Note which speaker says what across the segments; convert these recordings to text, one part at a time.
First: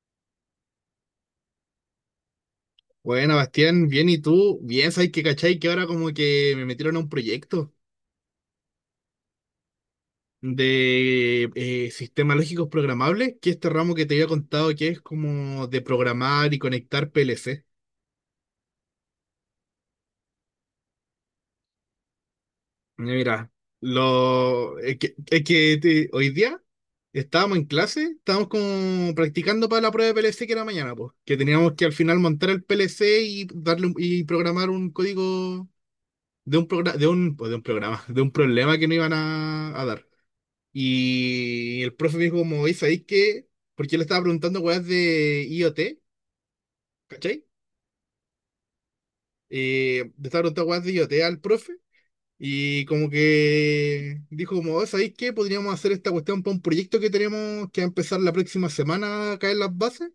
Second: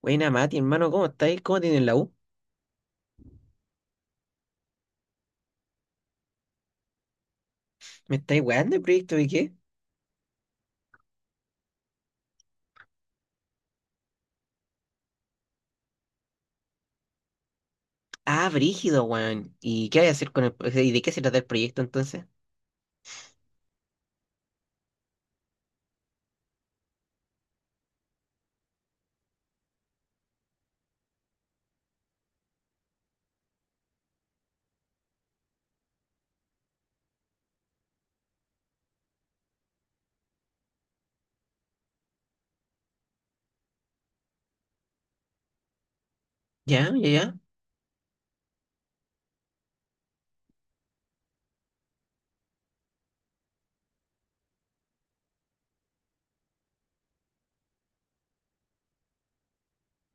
Speaker 1: Buena, Mati, hermano, ¿cómo estáis? ¿Cómo tienen la U?
Speaker 2: Bueno, Bastián, bien, ¿y tú? Bien, ¿sabes qué, cachai? Que ahora como que me metieron a un proyecto
Speaker 1: ¿Me estáis weando el proyecto de qué?
Speaker 2: de sistemas lógicos programables, que es este ramo que te había contado que es como de programar y conectar PLC.
Speaker 1: Ah, brígido, weón. ¿Y qué hay a hacer con ¿Y de qué se trata el proyecto entonces?
Speaker 2: Mira, lo, es que te- hoy día estábamos en clase, estábamos como practicando para la prueba de PLC que era mañana, pues, que teníamos que al final montar el PLC y darle un- y programar un código de un programa, de un programa, de un problema que no iban a dar. Y el profe me dijo como, oye, ¿sabéis qué? Porque yo le estaba preguntando weas de IoT,
Speaker 1: Ya, ya, ya.
Speaker 2: ¿cachai? Le estaba preguntando weas de IoT al profe. Y como que dijo como, "Oye, ¿sabéis qué? Podríamos hacer esta cuestión para un proyecto que tenemos que va a empezar la próxima semana acá en las bases.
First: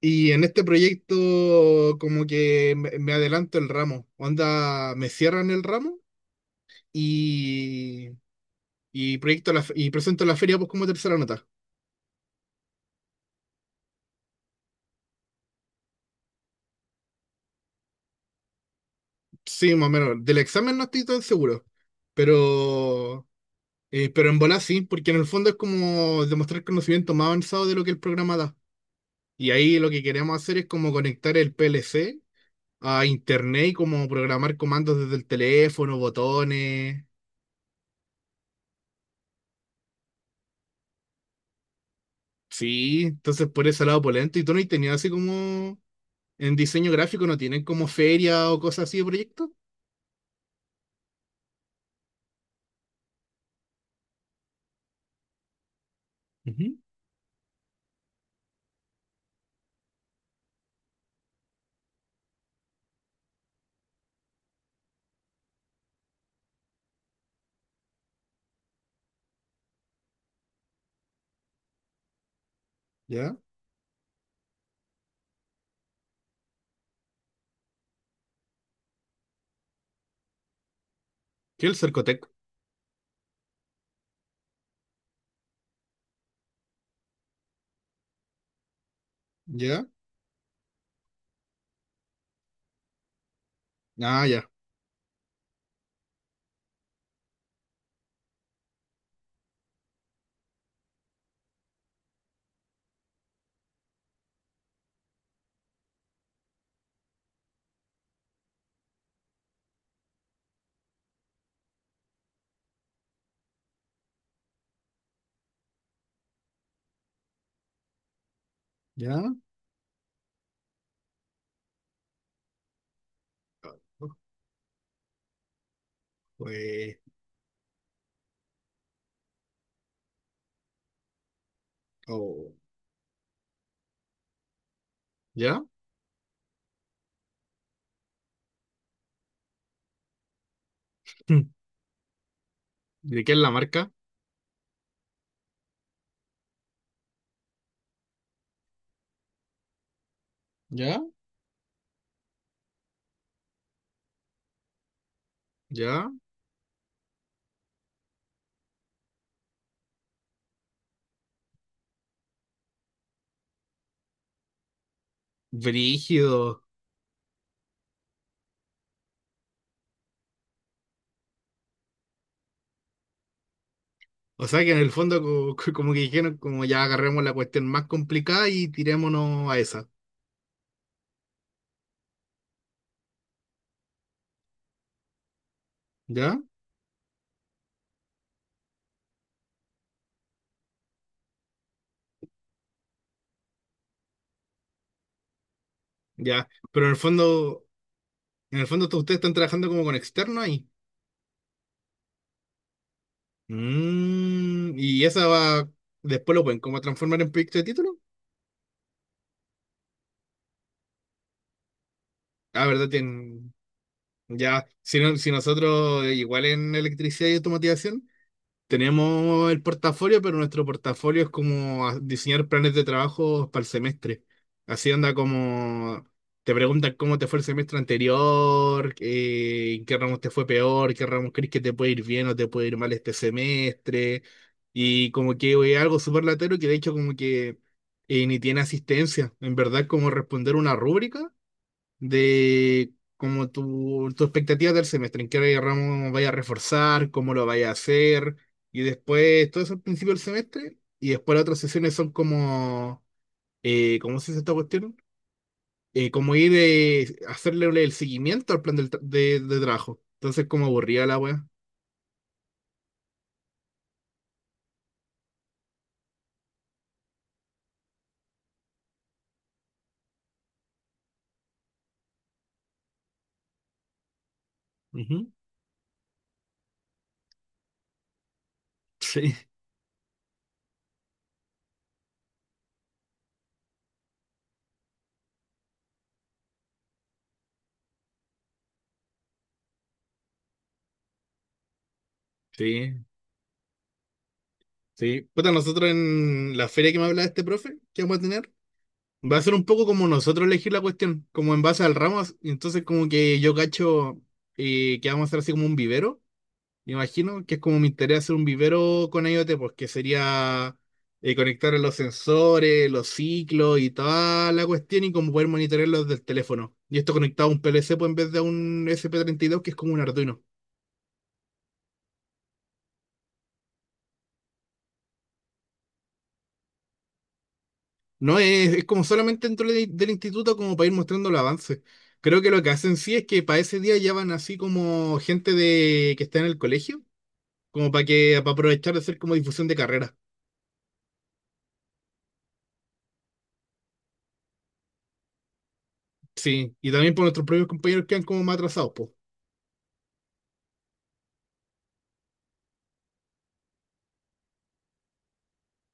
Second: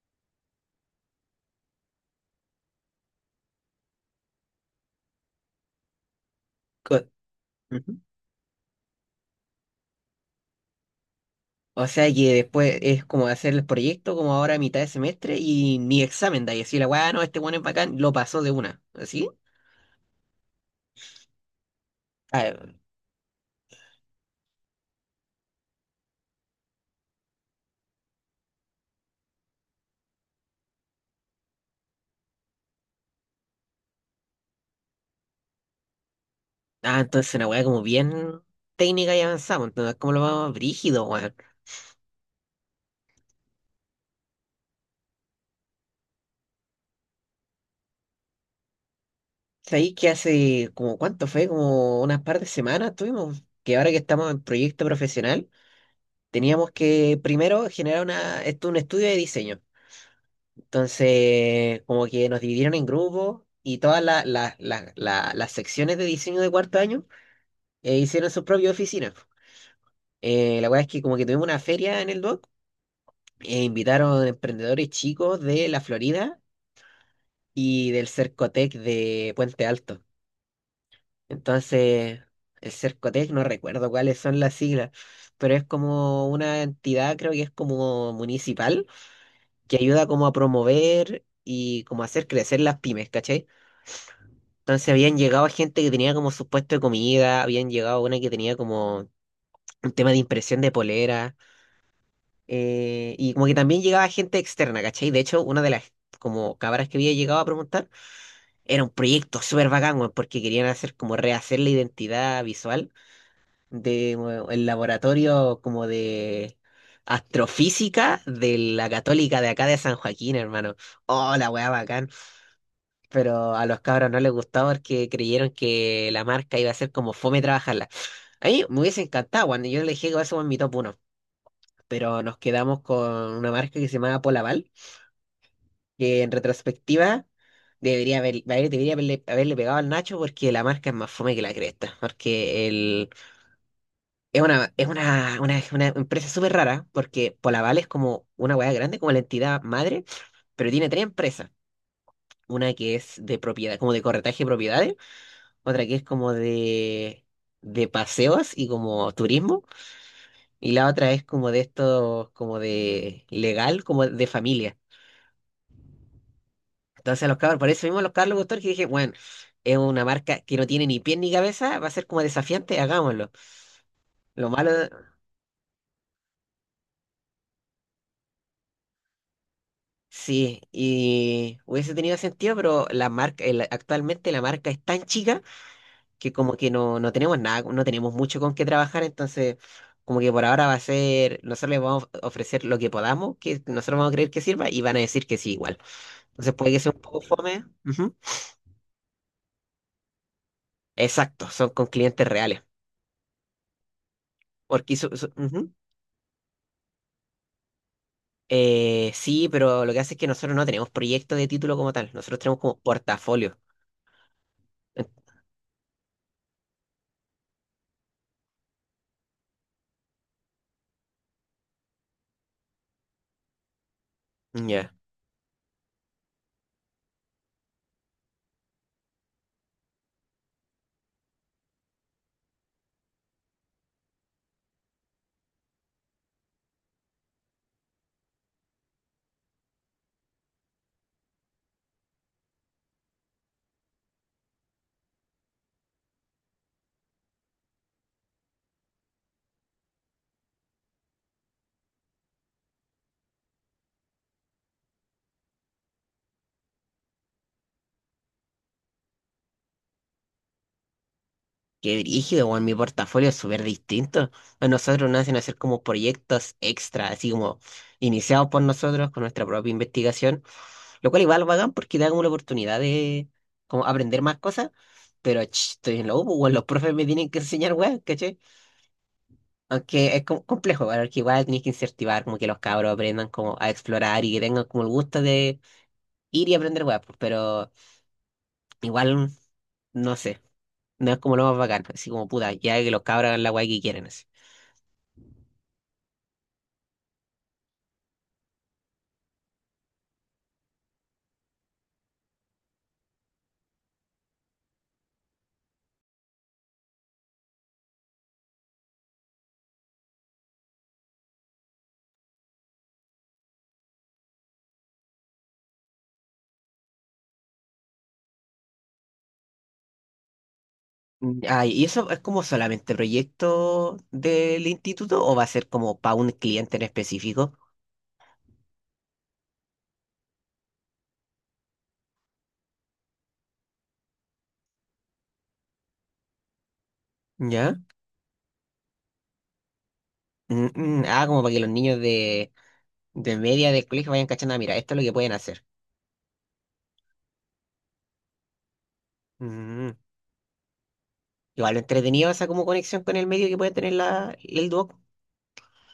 Speaker 2: Y en este proyecto como que me adelanto el ramo. Onda, me cierran el ramo
Speaker 1: Co- Ujú.
Speaker 2: y, y y presento la feria pues como tercera nota.
Speaker 1: O sea que después es como hacer el proyecto como ahora a mitad de semestre y ni examen da y así la weá, no, este weón es bacán, lo pasó de una. ¿Así?
Speaker 2: Sí, más o menos. Del examen no estoy tan seguro,
Speaker 1: Ah,
Speaker 2: pero, pero en bola sí, porque en el fondo es como demostrar conocimiento más avanzado de lo que el programa da. Y ahí lo que queremos hacer es como conectar el PLC a internet y como programar comandos desde el teléfono,
Speaker 1: ah,
Speaker 2: botones.
Speaker 1: entonces una weá como bien técnica y avanzamos, entonces cómo lo vamos brígido, weón.
Speaker 2: Sí, entonces por ese lado polento. ¿Y tú no has tenido así como en diseño gráfico, no tienen como feria o cosas así de proyectos?
Speaker 1: ¿Sabéis que hace como cuánto fue? Como unas par de semanas tuvimos, que ahora que estamos en proyecto profesional. Teníamos
Speaker 2: Ujú.
Speaker 1: que primero generar una, esto, un estudio de diseño. Entonces, como que nos dividieron en grupos y todas las secciones de diseño de cuarto año hicieron sus propias oficinas. La verdad es que como que tuvimos una feria en el DOC
Speaker 2: ¿Ya?
Speaker 1: e invitaron emprendedores chicos de la Florida y del Cercotec de Puente Alto.
Speaker 2: ¿Qué el
Speaker 1: Entonces,
Speaker 2: Cercotec?
Speaker 1: el Cercotec, no recuerdo cuáles son las siglas, pero es como una entidad, creo que es como municipal que
Speaker 2: ¿Ya?
Speaker 1: ayuda como a promover y como a hacer crecer las pymes, ¿cachai?
Speaker 2: Ah, ya.
Speaker 1: Entonces habían llegado gente que tenía como su puesto de comida, habían llegado una que tenía como un tema de impresión de polera, y como que también llegaba gente externa, ¿cachai? De hecho, una de las como cabras que había llegado a preguntar era un proyecto súper bacán, weón, porque querían hacer como rehacer la identidad visual de bueno, el laboratorio como de astrofísica de la
Speaker 2: ¿Ya?
Speaker 1: Católica de acá de San Joaquín, hermano. Oh, la weá bacán. Pero a los cabros no les gustaba porque creyeron que la marca iba a ser
Speaker 2: Pues,
Speaker 1: como fome trabajarla. A mí me hubiese encantado cuando yo le dije que eso en mi top uno pero nos
Speaker 2: oh.
Speaker 1: quedamos con una marca que se llamaba Polaval,
Speaker 2: ¿Ya?
Speaker 1: que en retrospectiva debería haberle pegado al Nacho porque la marca es más fome que
Speaker 2: Mm.
Speaker 1: la cresta, porque
Speaker 2: ¿De qué es la marca?
Speaker 1: es una, una empresa súper rara, porque Polaval es como una hueá grande, como la entidad madre, pero tiene
Speaker 2: ¿Ya?
Speaker 1: tres empresas. Una que es de propiedad, como de corretaje de propiedades, otra que es
Speaker 2: Ya,
Speaker 1: como de paseos y como turismo, y la otra es como de esto, como de legal, como de familia.
Speaker 2: brígido.
Speaker 1: Entonces a los cabros, por eso mismo a los Carlos Guttor que dije, bueno, es una marca que no tiene ni pies ni cabeza, va a ser como desafiante, hagámoslo.
Speaker 2: O
Speaker 1: Lo
Speaker 2: sea
Speaker 1: malo,
Speaker 2: que en el fondo como que dijeron, como ya agarremos la cuestión más complicada y tirémonos a esa.
Speaker 1: sí, y hubiese tenido sentido, pero la marca, el- actualmente la marca es tan chica que
Speaker 2: ¿Ya?
Speaker 1: como que no, no tenemos nada, no tenemos mucho con qué trabajar, entonces como que por ahora va a ser, nosotros les vamos a ofrecer lo que podamos, que nosotros vamos a creer que sirva y van a decir que sí igual.
Speaker 2: Ya.
Speaker 1: Entonces puede que
Speaker 2: Pero
Speaker 1: sea un poco fome. Ujú.
Speaker 2: en el fondo ustedes están trabajando como con externo ahí.
Speaker 1: Exacto, son con clientes reales.
Speaker 2: Mm,
Speaker 1: Porque
Speaker 2: y esa va,
Speaker 1: ujú.
Speaker 2: después lo pueden como transformar en proyecto de título.
Speaker 1: Sí, pero lo que hace es que nosotros no tenemos proyectos de título como tal, nosotros tenemos
Speaker 2: Ah,
Speaker 1: como
Speaker 2: ¿verdad? Tienen,
Speaker 1: portafolio.
Speaker 2: ya,
Speaker 1: En-
Speaker 2: si nosotros igual en electricidad y automatización. Tenemos el portafolio, pero nuestro portafolio es como diseñar planes de trabajo para el semestre. Así
Speaker 1: Ya.
Speaker 2: anda como te preguntan cómo te fue el semestre anterior, en qué ramos te fue peor, qué ramos crees que te puede ir bien o te puede ir mal este semestre. Y como que es algo súper latero que de hecho como que ni tiene asistencia. En verdad como responder una rúbrica de como tu expectativa del semestre, en qué ramo vaya a reforzar, cómo lo vaya a hacer, y después todo eso al principio del semestre, y después las otras sesiones son como, ¿cómo se dice esta cuestión? Como ir hacerle el seguimiento al plan de trabajo. Entonces, como aburrida la wea.
Speaker 1: Qué brígido, weón. Mi portafolio es súper distinto. A nosotros nos hacen hacer como proyectos extra, así como iniciados por nosotros con nuestra propia investigación, lo cual igual bacán porque da como la oportunidad de como aprender más cosas,
Speaker 2: Ujú.
Speaker 1: pero ch, estoy en la U, pues, weón, los profes me tienen que enseñar, weón, ¿cachai?
Speaker 2: Sí,
Speaker 1: Aunque es como complejo, weón, porque igual tienes que incentivar como que los cabros aprendan como a explorar y que tengan como el gusto de ir y aprender, weón, pues, pero igual, no sé, no es como lo más bacán, así como puta, ya que los
Speaker 2: sí,
Speaker 1: cabros hagan la weá que quieren, así.
Speaker 2: sí. Puta, nosotros en la feria que me hablaba este profe, ¿que vamos a tener? Va a ser un poco como nosotros elegir la cuestión, como en base al Ramos. Entonces, como que yo cacho que vamos a hacer así como un vivero, me imagino, que es como mi interés hacer un vivero con IoT, pues que sería conectar los sensores, los ciclos y toda la cuestión y como poder monitorearlos del teléfono. Y esto conectado a un PLC pues, en vez de a un sp dos que es como un Arduino.
Speaker 1: Mm, ah, ¿y eso es como solamente proyecto del instituto o va a ser como para un cliente en específico?
Speaker 2: No es, Es como solamente dentro del instituto, como para ir mostrando el avance. Creo que lo que hacen sí es que para ese día ya van así como gente de que está en el colegio
Speaker 1: ¿Ya?
Speaker 2: como para para aprovechar de hacer como difusión de carrera.
Speaker 1: Mm, mm, ah, como para que los niños de media del colegio vayan cachando, "Ah, mira, esto es lo que pueden hacer".
Speaker 2: Sí, y también por nuestros propios compañeros que han como más atrasados, pues.
Speaker 1: Mm, igual entretenido esa como conexión con el medio que puede tener la, el Duoc.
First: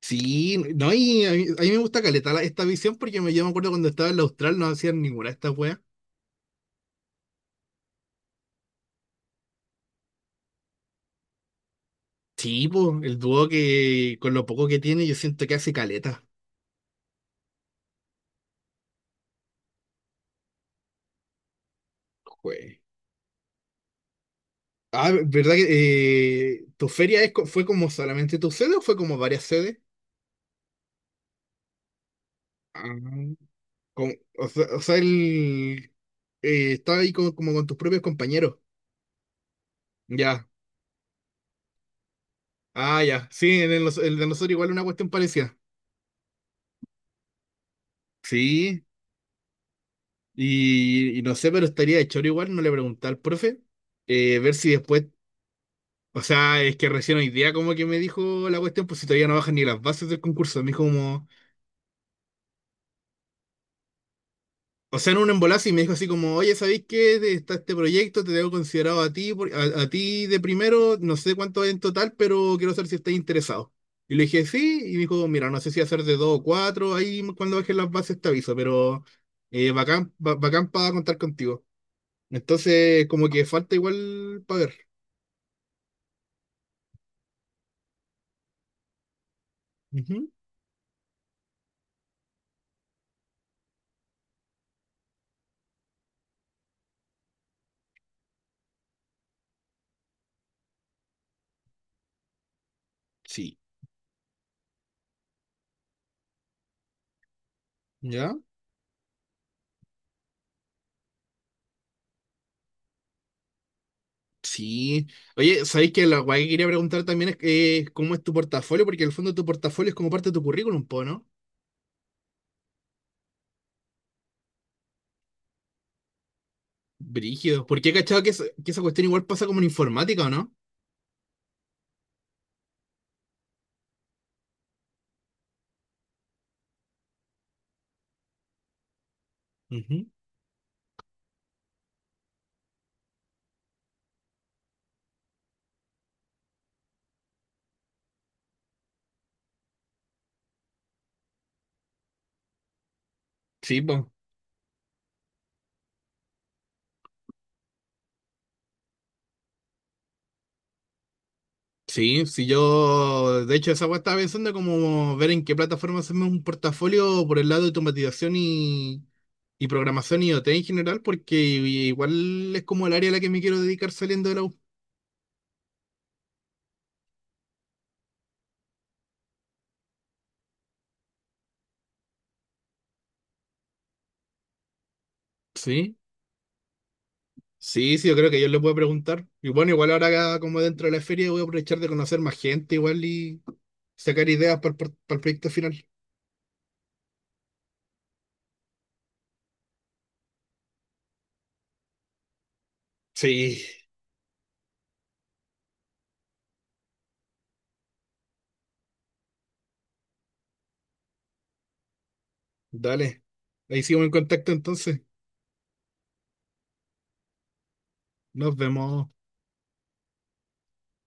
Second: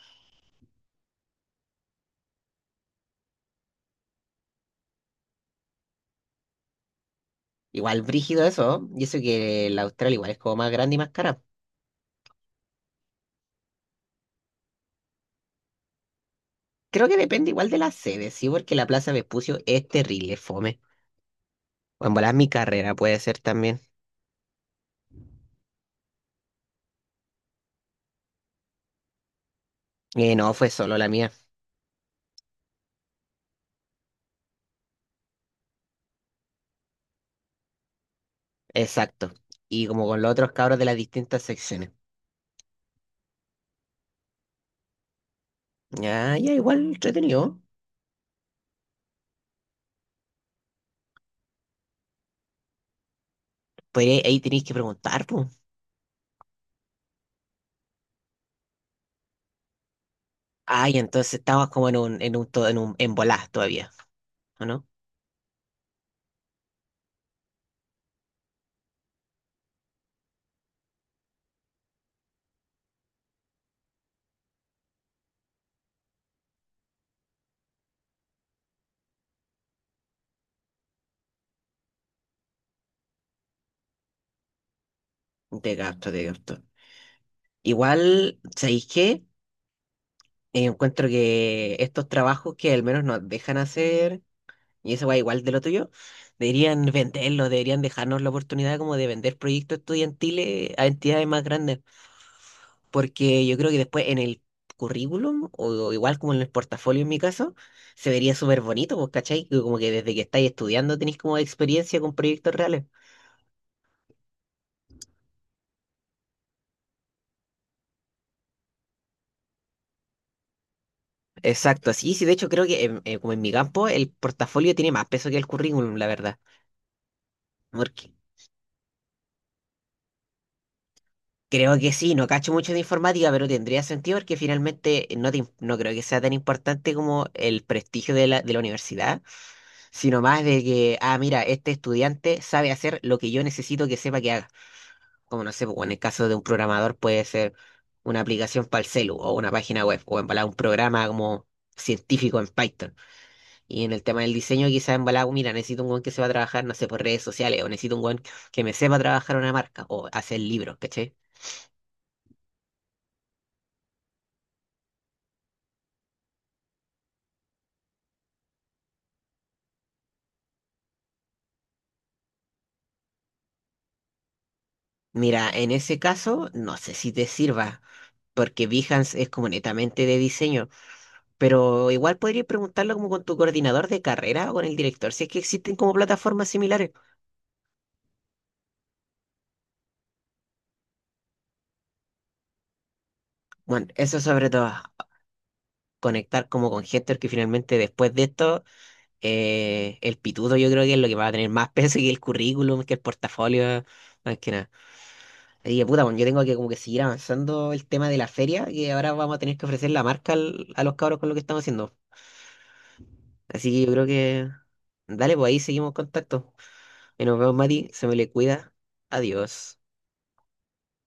Speaker 2: Sí, no, y a mí me gusta caleta esta visión porque me, yo me acuerdo cuando estaba en la Austral no hacían ninguna de estas weas.
Speaker 1: Igual brígido eso, ¿no? Y eso que la Austral igual es como más grande y más cara.
Speaker 2: Sí, pues, el dúo que con lo poco que tiene yo siento que hace caleta.
Speaker 1: Creo que depende igual de la sede, ¿sí? Porque la Plaza Vespucio es terrible, fome. O en volar mi
Speaker 2: Jue.
Speaker 1: carrera puede ser también.
Speaker 2: Ah, ¿verdad que tu feria es, fue como solamente tu sede o fue como varias sedes?
Speaker 1: No, fue solo la mía.
Speaker 2: Ah, o sea, o sea, estaba ahí como, como con tus propios compañeros.
Speaker 1: Exacto. Y como con los
Speaker 2: Ya.
Speaker 1: otros cabros de las distintas secciones.
Speaker 2: Ah, ya. Sí, en el de nosotros igual una cuestión parecida.
Speaker 1: Ya, ya, igual entretenido.
Speaker 2: Sí, y no sé, pero estaría de choro igual, no le pregunté al profe,
Speaker 1: Pues ahí ahí
Speaker 2: ver
Speaker 1: tenéis
Speaker 2: si
Speaker 1: que
Speaker 2: después,
Speaker 1: preguntar, pues.
Speaker 2: o sea, es que recién hoy día como que me dijo la cuestión, pues si todavía no bajan ni las bases del concurso, me dijo
Speaker 1: Ay,
Speaker 2: como,
Speaker 1: entonces estabas como en un, to- en un, en volás todavía, ¿o no?
Speaker 2: o sea, en un embolazo y me dijo así como, oye, ¿sabéis qué? Está este proyecto, te tengo considerado a ti, a ti de primero, no sé cuánto hay en total, pero quiero saber si estáis interesado. Y le dije, sí, y me dijo, mira, no sé si hacer de dos o cuatro, ahí cuando bajen las bases te aviso, pero eh, bacán para contar contigo. Entonces, como que falta igual para ver.
Speaker 1: De gasto, de gasto. Igual, ¿sabéis qué?
Speaker 2: Ujú,
Speaker 1: Encuentro que estos trabajos que al menos nos dejan hacer, y eso va igual de lo tuyo, deberían venderlos, deberían dejarnos la oportunidad como de vender proyectos estudiantiles a entidades más grandes, porque yo
Speaker 2: sí,
Speaker 1: creo que después en el currículum, o igual como en el portafolio en mi caso, se vería
Speaker 2: ¿ya?
Speaker 1: súper bonito, pues, ¿cachai? Que como que desde que estáis estudiando tenéis como experiencia con proyectos reales.
Speaker 2: Sí. Oye, ¿sabéis que la guay que quería preguntar también es cómo es tu portafolio? Porque en el fondo tu portafolio es como parte de tu currículum, po, ¿no?
Speaker 1: Exacto, sí, sí, de hecho creo que en- como en mi campo el portafolio tiene más peso que el currículum, la verdad.
Speaker 2: Brígido. Porque he
Speaker 1: Porque
Speaker 2: cachado que, que esa cuestión igual pasa como en informática, ¿o no?
Speaker 1: creo que sí, no cacho mucho de informática, pero tendría sentido porque finalmente no, te im- no creo que sea tan importante como el prestigio de la universidad,
Speaker 2: Ujú.
Speaker 1: sino más de que, ah, mira, este estudiante sabe hacer lo que yo necesito que sepa que haga. Como no sé, pues, bueno, en el caso de un programador puede ser una aplicación para el celu o una página web o embalar un programa como científico en Python.
Speaker 2: Sí,
Speaker 1: Y en el
Speaker 2: po.
Speaker 1: tema del diseño quizás embalar, mira, necesito un weón que sepa trabajar, no sé, por redes sociales o necesito un weón que me sepa trabajar una marca o hacer libros, ¿cachai?
Speaker 2: Sí, sí, yo. De hecho, esa weá estaba pensando como ver en qué plataforma hacemos un portafolio por el lado de automatización y programación y IoT en general, porque igual es como el área a la que me quiero dedicar saliendo de la U.
Speaker 1: Mira, en ese caso no sé si te sirva. Porque Behance es como netamente de diseño, pero igual podrías preguntarlo como con tu coordinador de carrera o con el director, si es que existen como
Speaker 2: Sí,
Speaker 1: plataformas similares.
Speaker 2: sí, sí, yo creo que yo le puedo preguntar. Y bueno, igual ahora como dentro de la feria voy a aprovechar de conocer más gente igual y
Speaker 1: Bueno, eso
Speaker 2: sacar
Speaker 1: sobre
Speaker 2: ideas
Speaker 1: todo.
Speaker 2: para para el proyecto final.
Speaker 1: Conectar como con Hector, que finalmente después de esto, el pituto yo creo que es lo que va a tener más peso que el currículum, que el
Speaker 2: Sí,
Speaker 1: portafolio, más que nada. Así que puta, bueno, yo tengo que como que seguir avanzando el tema de la feria, que ahora vamos a tener que ofrecer la marca al- a los cabros con lo que estamos haciendo.
Speaker 2: dale.
Speaker 1: Así
Speaker 2: Ahí
Speaker 1: que yo
Speaker 2: sigo
Speaker 1: creo
Speaker 2: en
Speaker 1: que,
Speaker 2: contacto entonces.
Speaker 1: dale, pues ahí seguimos en contacto. Y nos vemos, Mati, se me le
Speaker 2: Nos
Speaker 1: cuida.
Speaker 2: vemos.
Speaker 1: Adiós.